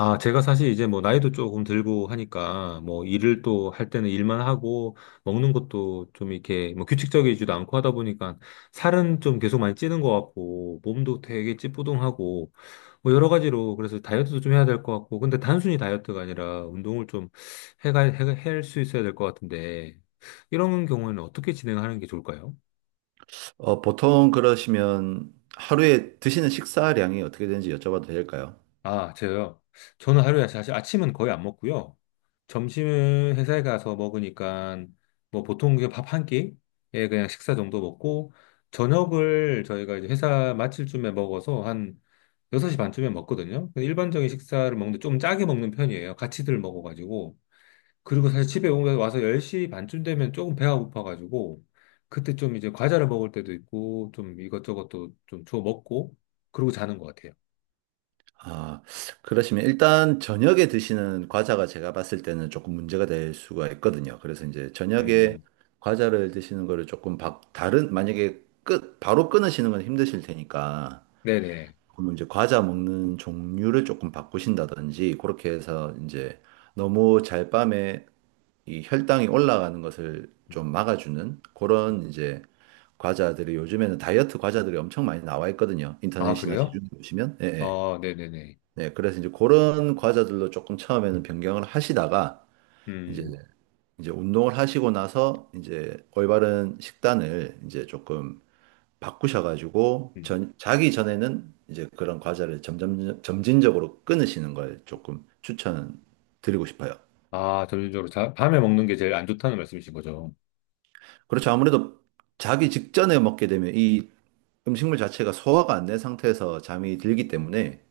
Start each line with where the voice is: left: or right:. left: 아, 제가 사실 이제 뭐 나이도 조금 들고 하니까 뭐 일을 또 할 때는 일만 하고 먹는 것도 좀 이렇게 뭐 규칙적이지도 않고 하다 보니까 살은 좀 계속 많이 찌는 것 같고 몸도 되게 찌뿌둥하고 뭐 여러 가지로 그래서 다이어트도 좀 해야 될 것 같고 근데 단순히 다이어트가 아니라 운동을 좀 해가 할 수 있어야 될 것 같은데 이런 경우에는 어떻게 진행하는 게 좋을까요?
right: 보통 그러시면 하루에 드시는 식사량이 어떻게 되는지 여쭤봐도 될까요?
left: 아, 제가요. 저는 하루에 사실 아침은 거의 안 먹고요. 점심은 회사에 가서 먹으니까 뭐 보통 그냥 밥 한 끼에 그냥 식사 정도 먹고 저녁을 저희가 이제 회사 마칠쯤에 먹어서 한 6시 반쯤에 먹거든요. 근데 일반적인 식사를 먹는데 좀 짜게 먹는 편이에요. 같이들 먹어가지고. 그리고 사실 집에 와서 10시 반쯤 되면 조금 배가 고파가지고 그때 좀 이제 과자를 먹을 때도 있고 좀 이것저것 또 좀 주워 먹고 그러고 자는 것 같아요.
right: 아, 그러시면 일단 저녁에 드시는 과자가 제가 봤을 때는 조금 문제가 될 수가 있거든요. 그래서 이제
left: 음,
right: 저녁에
left: 음.
right: 과자를 드시는 거를 조금 바, 다른, 만약에 끝, 바로 끊으시는 건 힘드실 테니까
left: 네네.
right: 그러면 이제 과자 먹는 종류를 조금 바꾸신다든지 그렇게 해서 이제 너무 잘 밤에 이 혈당이 올라가는 것을 좀
left: 음,
right: 막아주는
left: 음.
right: 그런 이제 과자들이 요즘에는 다이어트 과자들이 엄청 많이 나와 있거든요.
left: 아,
right: 인터넷이나
left: 그래요?
right: 시중에 보시면. 예, 예.
left: 아, 네네네.
right: 네, 그래서 이제 그런 과자들로 조금 처음에는 변경을 하시다가 이제
left: 음,
right: 이제 운동을 하시고 나서 이제 올바른 식단을 이제 조금 바꾸셔가지고
left: 음.
right: 자기 전에는 이제 그런 과자를 점점 점진적으로 끊으시는 걸 조금 추천 드리고 싶어요.
left: 아, 전체적으로 자, 밤에 먹는 게 제일 안 좋다는 말씀이신 거죠?
right: 그렇죠. 아무래도 자기 직전에 먹게 되면 이 음식물 자체가 소화가 안 된 상태에서 잠이 들기 때문에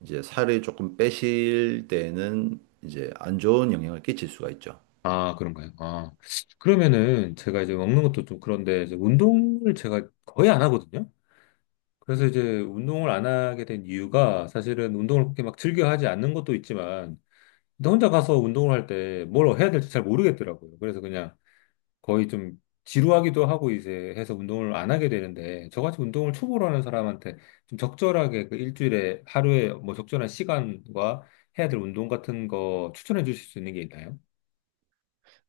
right: 이제 살을 조금 빼실 때에는 이제 안 좋은 영향을 끼칠 수가 있죠.
left: 아, 그런가요? 아, 그러면은 제가 이제 먹는 것도 좀 그런데 이제 운동을 제가 거의 안 하거든요? 그래서 이제 운동을 안 하게 된 이유가 사실은 운동을 그렇게 막 즐겨 하지 않는 것도 있지만, 근데 혼자 가서 운동을 할 때 뭘 해야 될지 잘 모르겠더라고요. 그래서 그냥 거의 좀 지루하기도 하고 이제 해서 운동을 안 하게 되는데 저같이 운동을 초보로 하는 사람한테 좀 적절하게 그 일주일에 하루에 뭐 적절한 시간과 해야 될 운동 같은 거 추천해 주실 수 있는 게 있나요?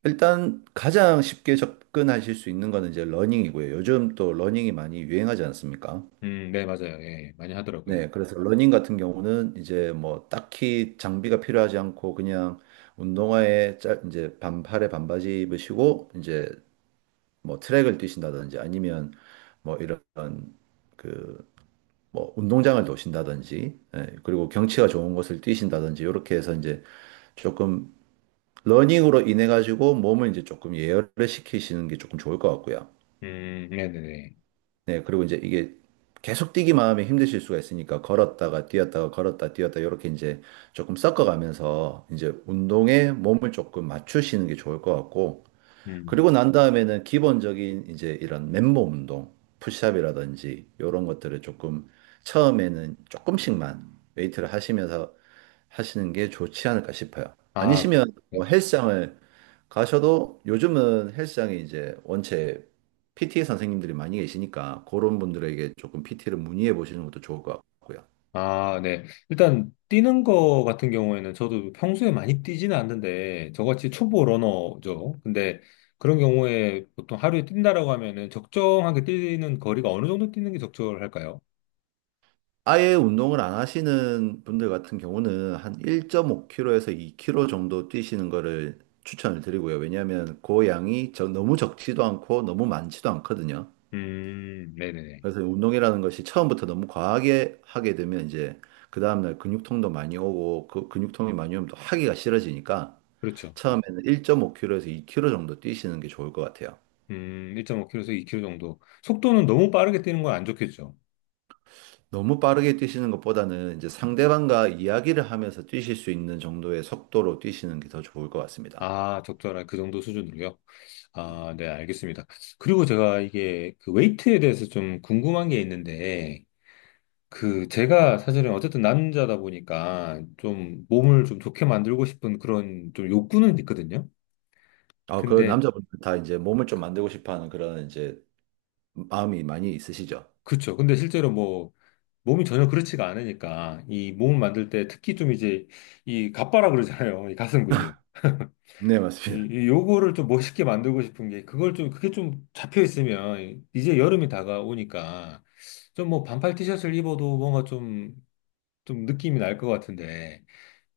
right: 일단 가장 쉽게 접근하실 수 있는 거는 이제 러닝이고요. 요즘 또 러닝이 많이 유행하지 않습니까?
left: 네, 맞아요. 예, 많이 하더라고요.
right: 네, 그래서 러닝 같은 경우는 이제 뭐 딱히 장비가 필요하지 않고 그냥 운동화에 이제 반팔에 반바지 입으시고 이제 뭐 트랙을 뛰신다든지 아니면 뭐 이런 그 뭐 운동장을 도신다든지 예, 그리고 경치가 좋은 곳을 뛰신다든지 이렇게 해서 이제 조금 러닝으로 인해 가지고 몸을 이제 조금 예열을 시키시는 게 조금 좋을 것 같고요.
left: 네네네.
right: 네, 그리고 이제 이게 계속 뛰기만 하면 힘드실 수가 있으니까 걸었다가 뛰었다가 걸었다 뛰었다 이렇게 이제 조금 섞어가면서 이제 운동에 몸을 조금 맞추시는 게 좋을 것 같고
left: 음,
right: 그리고 난 다음에는 기본적인 이제 이런 맨몸 운동, 푸시업이라든지 이런 것들을 조금 처음에는 조금씩만 웨이트를 하시면서 하시는 게 좋지 않을까 싶어요.
left: 아,
right: 아니시면
left: 네.
right: 뭐 헬스장을 가셔도 요즘은 헬스장에 이제 원체 PT 선생님들이 많이 계시니까 그런 분들에게 조금 PT를 문의해 보시는 것도 좋을 것 같고요.
left: 아, 네. 일단 뛰는 거 같은 경우에는 저도 평소에 많이 뛰지는 않는데 저같이 초보 러너죠. 근데 그런 경우에 보통 하루에 뛴다라고 하면은 적정하게 뛰는 거리가 어느 정도 뛰는 게 적절할까요?
right: 아예 운동을 안 하시는 분들 같은 경우는 한 1.5km에서 2km 정도 뛰시는 거를 추천을 드리고요. 왜냐하면 그 양이 너무 적지도 않고 너무 많지도 않거든요.
left: 네네네.
right: 그래서 운동이라는 것이 처음부터 너무 과하게 하게 되면 이제 그 다음날 근육통도 많이 오고 그 근육통이 많이 오면 또 하기가 싫어지니까
left: 그렇죠. 네.
right: 처음에는 1.5km에서 2km 정도 뛰시는 게 좋을 것 같아요.
left: 1.5km에서 2km 정도. 속도는 너무 빠르게 뛰는 건 안 좋겠죠.
right: 너무 빠르게 뛰시는 것보다는 이제 상대방과 이야기를 하면서 뛰실 수 있는 정도의 속도로 뛰시는 게 더 좋을 것 같습니다.
left: 아, 적절한 그 정도 수준으로요. 아, 네, 알겠습니다. 그리고 제가 이게 그 웨이트에 대해서 좀 궁금한 게 있는데 그 제가 사실은 어쨌든 남자다 보니까 좀 몸을 좀 좋게 만들고 싶은 그런 좀 욕구는 있거든요.
right: 아, 그
left: 근데
right: 남자분들 다 이제 몸을 좀 만들고 싶어 하는 그런 이제 마음이 많이 있으시죠?
left: 그렇죠. 근데 실제로 뭐 몸이 전혀 그렇지가 않으니까 이 몸을 만들 때 특히 좀 이제 이 갑바라 그러잖아요. 이 가슴 근육.
right: 네,
left: 이,
right: 맞습니다.
left: 이 요거를 좀 멋있게 만들고 싶은 게 그걸 좀 그게 좀 잡혀 있으면 이제 여름이 다가오니까 좀 뭐 반팔 티셔츠를 입어도 뭔가 좀 느낌이 날 것 같은데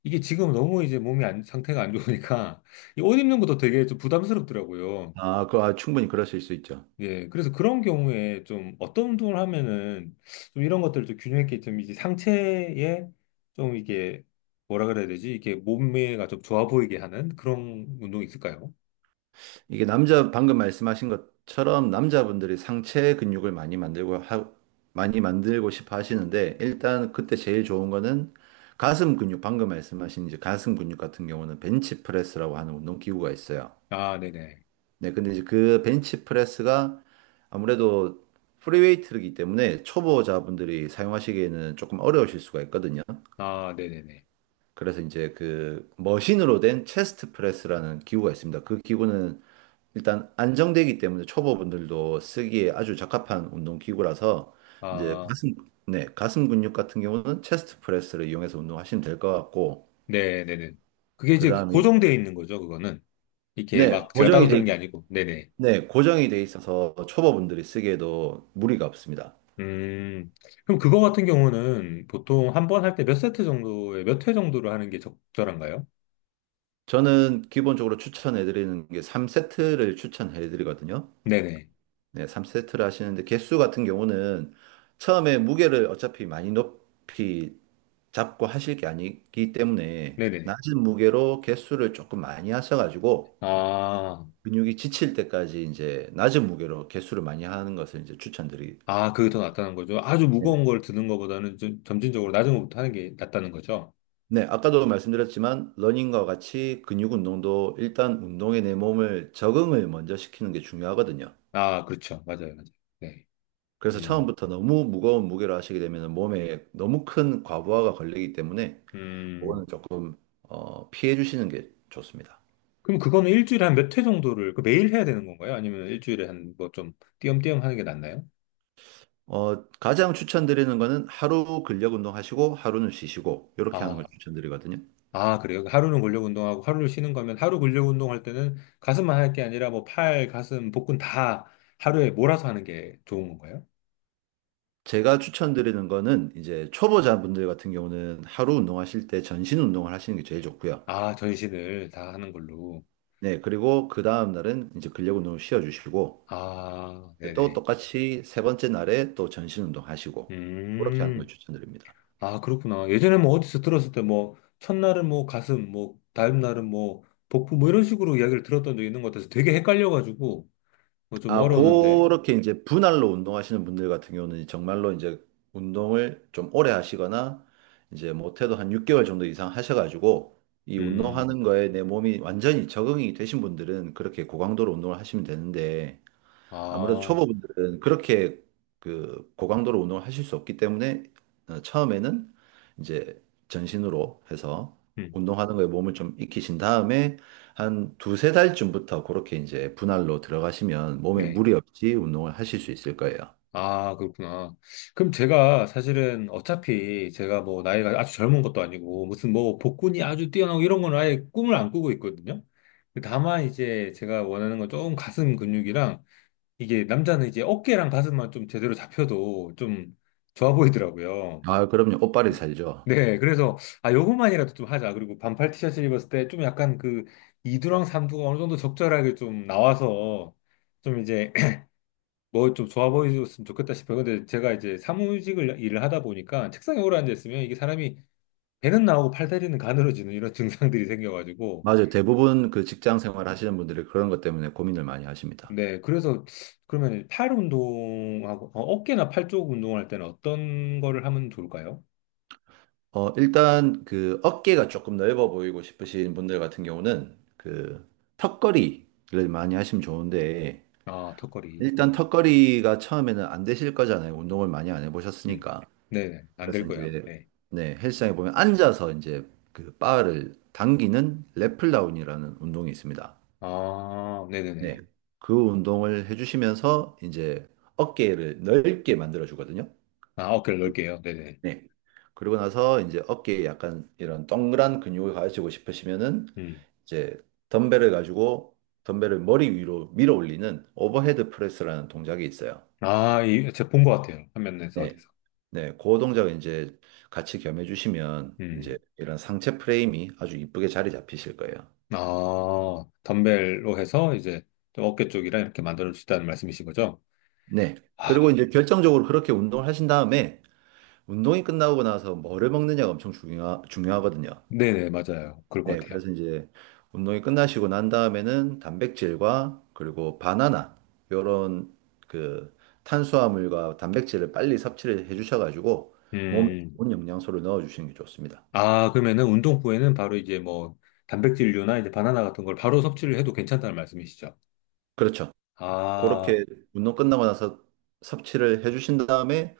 left: 이게 지금 너무 이제 몸이 안, 상태가 안 좋으니까 이 옷 입는 것도 되게 좀 부담스럽더라고요.
right: 아, 충분히 그러실 수 있죠.
left: 예, 그래서 그런 경우에 좀 어떤 운동을 하면은 좀 이런 것들을 좀 균형 있게 좀 이제 상체에 좀 이게 뭐라 그래야 되지? 이게 몸매가 좀 좋아 보이게 하는 그런 운동이 있을까요?
right: 이게 남자 방금 말씀하신 것처럼 남자분들이 상체 근육을 많이 만들고 싶어 하시는데 일단 그때 제일 좋은 거는 가슴 근육 방금 말씀하신 이제 가슴 근육 같은 경우는 벤치프레스라고 하는 운동 기구가 있어요.
left: 아, 네네.
right: 네, 근데 이제 그 벤치 프레스가 아무래도 프리웨이트이기 때문에 초보자분들이 사용하시기에는 조금 어려우실 수가 있거든요.
left: 아, 네네네.
right: 그래서 이제 그 머신으로 된 체스트 프레스라는 기구가 있습니다. 그 기구는 일단 안정되기 때문에 초보분들도 쓰기에 아주 적합한 운동 기구라서 이제
left: 아,
right: 네, 가슴 근육 같은 경우는 체스트 프레스를 이용해서 운동하시면 될 것 같고,
left: 네네네. 그게
right: 그
left: 이제 그
right: 다음에,
left: 고정되어 있는 거죠, 그거는. 이렇게
right: 네,
left: 막 제가
right: 고정이
left: 따로
right: 돼,
left: 드는 게
right: 있-
left: 아니고. 네네.
right: 네, 고정이 돼 있어서 초보분들이 쓰기에도 무리가 없습니다.
left: 음, 그럼 그거 같은 경우는 보통 한 번 할 때 몇 세트 정도에 몇 회 정도를 하는 게 적절한가요?
right: 저는 기본적으로 추천해드리는 게 3세트를 추천해드리거든요.
left: 네네.
right: 네, 3세트를 하시는데 개수 같은 경우는 처음에 무게를 어차피 많이 높이 잡고 하실 게 아니기 때문에
left: 네네.
right: 낮은 무게로 개수를 조금 많이 하셔가지고
left: 아,
right: 근육이 지칠 때까지 이제 낮은 무게로 개수를 많이 하는 것을 이제 추천드리.
left: 아, 그게 더 낫다는 거죠. 아주
right: 네네.
left: 무거운 걸 드는 것보다는 좀 점진적으로 낮은 것부터 하는 게 낫다는 거죠.
right: 네, 아까도 말씀드렸지만 러닝과 같이 근육 운동도 일단 운동에 내 몸을 적응을 먼저 시키는 게 중요하거든요.
left: 아, 그렇죠. 맞아요. 맞아요. 네.
right: 그래서
left: 음,
right: 처음부터 너무 무거운 무게를 하시게 되면 몸에 너무 큰 과부하가 걸리기 때문에
left: 음.
right: 그거는 조금 피해 주시는 게 좋습니다.
left: 그럼 그거는 일주일에 한 몇 회 정도를, 그 매일 해야 되는 건가요? 아니면 일주일에 한 뭐 좀 띄엄띄엄 하는 게 낫나요?
right: 가장 추천드리는 거는 하루 근력 운동 하시고 하루는 쉬시고 이렇게 하는 걸
left: 아,
right: 추천드리거든요.
left: 아, 그래요? 그 하루는 근력 운동하고 하루를 쉬는 거면 하루 근력 운동할 때는 가슴만 할 게 아니라 뭐 팔, 가슴, 복근 다 하루에 몰아서 하는 게 좋은 건가요?
right: 제가 추천드리는 거는 이제 초보자분들 같은 경우는 하루 운동하실 때 전신 운동을 하시는 게 제일 좋고요.
left: 아, 전신을 다 하는 걸로.
right: 네, 그리고 그 다음 날은 이제 근력 운동을 쉬어 주시고
left: 아,
right: 또
left: 네네.
right: 똑같이 세 번째 날에 또 전신 운동 하시고 그렇게 하는 걸
left: 음,
right: 추천드립니다.
left: 아, 그렇구나. 예전에 뭐 어디서 들었을 때 뭐 첫날은 뭐 가슴, 뭐 다음 날은 뭐 복부 뭐 이런 식으로 이야기를 들었던 적이 있는 것 같아서 되게 헷갈려가지고 뭐 좀
right: 아,
left: 어려웠는데.
right: 그렇게 이제 분할로 운동하시는 분들 같은 경우는 정말로 이제 운동을 좀 오래 하시거나 이제 못해도 한 6개월 정도 이상 하셔가지고 이
left: 음,
right: 운동하는 거에 내 몸이 완전히 적응이 되신 분들은 그렇게 고강도로 운동을 하시면 되는데 아무래도
left: 아,
right: 초보분들은 그렇게 그 고강도로 운동을 하실 수 없기 때문에 처음에는 이제 전신으로 해서
left: 음,
right: 운동하는 거에 몸을 좀 익히신 다음에 한 두세 달쯤부터 그렇게 이제 분할로 들어가시면 몸에
left: 네.
right: 무리 없이 운동을 하실 수 있을 거예요.
left: 아, 그렇구나. 그럼 제가 사실은 어차피 제가 뭐 나이가 아주 젊은 것도 아니고 무슨 뭐 복근이 아주 뛰어나고 이런 건 아예 꿈을 안 꾸고 있거든요. 다만 이제 제가 원하는 건 좀 가슴 근육이랑 이게 남자는 이제 어깨랑 가슴만 좀 제대로 잡혀도 좀 좋아 보이더라고요.
right: 아, 그럼요. 옷빨이 살죠.
left: 네, 그래서 아 요것만이라도 좀 하자. 그리고 반팔 티셔츠 입었을 때 좀 약간 그 이두랑 삼두가 어느 정도 적절하게 좀 나와서 좀 이제 뭐 좀 좋아 보였으면 좋겠다 싶어요. 근데 제가 이제 사무직을 일을 하다 보니까 책상에 오래 앉아있으면 이게 사람이 배는 나오고 팔 다리는 가늘어지는 이런 증상들이 생겨가지고.
right: 맞아요. 대부분 그 직장 생활 하시는 분들이 그런 것 때문에 고민을 많이 하십니다.
left: 네, 그래서 그러면 팔 운동하고 어깨나 팔 쪽 운동할 때는 어떤 거를 하면 좋을까요?
right: 일단 그 어깨가 조금 넓어 보이고 싶으신 분들 같은 경우는 그 턱걸이를 많이 하시면 좋은데
left: 아, 턱걸이.
right: 일단
left: 네.
right: 턱걸이가 처음에는 안 되실 거잖아요. 운동을 많이 안
left: 음.
right: 해보셨으니까.
left: 네네. 안 될
right: 그래서
left: 거예요. 아마.
right: 이제
left: 네.
right: 네, 헬스장에 보면 앉아서 이제 그 바를 당기는 랩플다운이라는 운동이 있습니다.
left: 아,
right: 네.
left: 네네네.
right: 그 운동을 해주시면서 이제 어깨를 넓게 만들어 주거든요.
left: 아, 어깨를 넓게요. 네네.
right: 네. 그리고 나서 이제 어깨에 약간 이런 동그란 근육을 가지고 싶으시면은
left: 음.
right: 이제 덤벨을 가지고 덤벨을 머리 위로 밀어 올리는 오버헤드 프레스라는 동작이 있어요.
left: 아, 이, 제가 본 것 같아요. 화면에서
right: 네.
left: 어디서.
right: 네. 그 동작을 이제 같이 겸해 주시면 이제
left: 음.
right: 이런 상체 프레임이 아주 이쁘게 자리 잡히실 거예요.
left: 아, 덤벨로 해서 이제 좀 어깨 쪽이랑 이렇게 만들어 주시다는 말씀이신 거죠?
right: 네. 그리고
left: 아,
right: 이제 결정적으로 그렇게 운동을 하신 다음에 운동이 끝나고 나서 뭐를 먹느냐가 엄청 중요하거든요.
left: 네네, 맞아요. 그럴 것
right: 네,
left: 같아요.
right: 그래서 이제 운동이 끝나시고 난 다음에는 단백질과 그리고 바나나 요런 그 탄수화물과 단백질을 빨리 섭취를 해 주셔가지고 몸에
left: 음,
right: 좋은 영양소를 넣어 주시는 게 좋습니다.
left: 아, 그러면은 운동 후에는 바로 이제 뭐 단백질류나 이제 바나나 같은 걸 바로 섭취를 해도 괜찮다는 말씀이시죠?
right: 그렇죠.
left: 아,
right: 그렇게 운동 끝나고 나서 섭취를 해 주신 다음에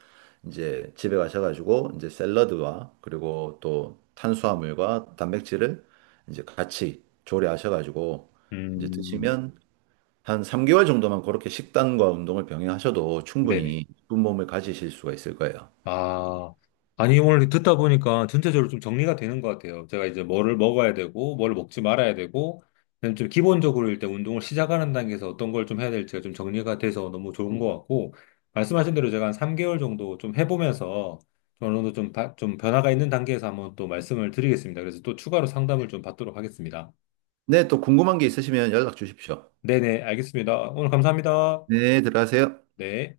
right: 이제 집에 가셔가지고 이제 샐러드와 그리고 또 탄수화물과 단백질을 이제 같이 조리하셔가지고 이제
left: 음,
right: 드시면 한 3개월 정도만 그렇게 식단과 운동을 병행하셔도
left: 네네.
right: 충분히 이쁜 몸을 가지실 수가 있을 거예요.
left: 아, 아니, 오늘 듣다 보니까 전체적으로 좀 정리가 되는 것 같아요. 제가 이제 뭐를 먹어야 되고, 뭘 먹지 말아야 되고, 그다음에 좀 기본적으로 일단 운동을 시작하는 단계에서 어떤 걸 좀 해야 될지가 좀 정리가 돼서 너무 좋은 것 같고, 말씀하신 대로 제가 한 3개월 정도 좀 해보면서 좀 어느 정도 좀, 좀 변화가 있는 단계에서 한번 또 말씀을 드리겠습니다. 그래서 또 추가로 상담을 좀 받도록 하겠습니다.
right: 네, 또 궁금한 게 있으시면 연락 주십시오.
left: 네네, 알겠습니다. 오늘 감사합니다.
right: 네, 들어가세요.
left: 네.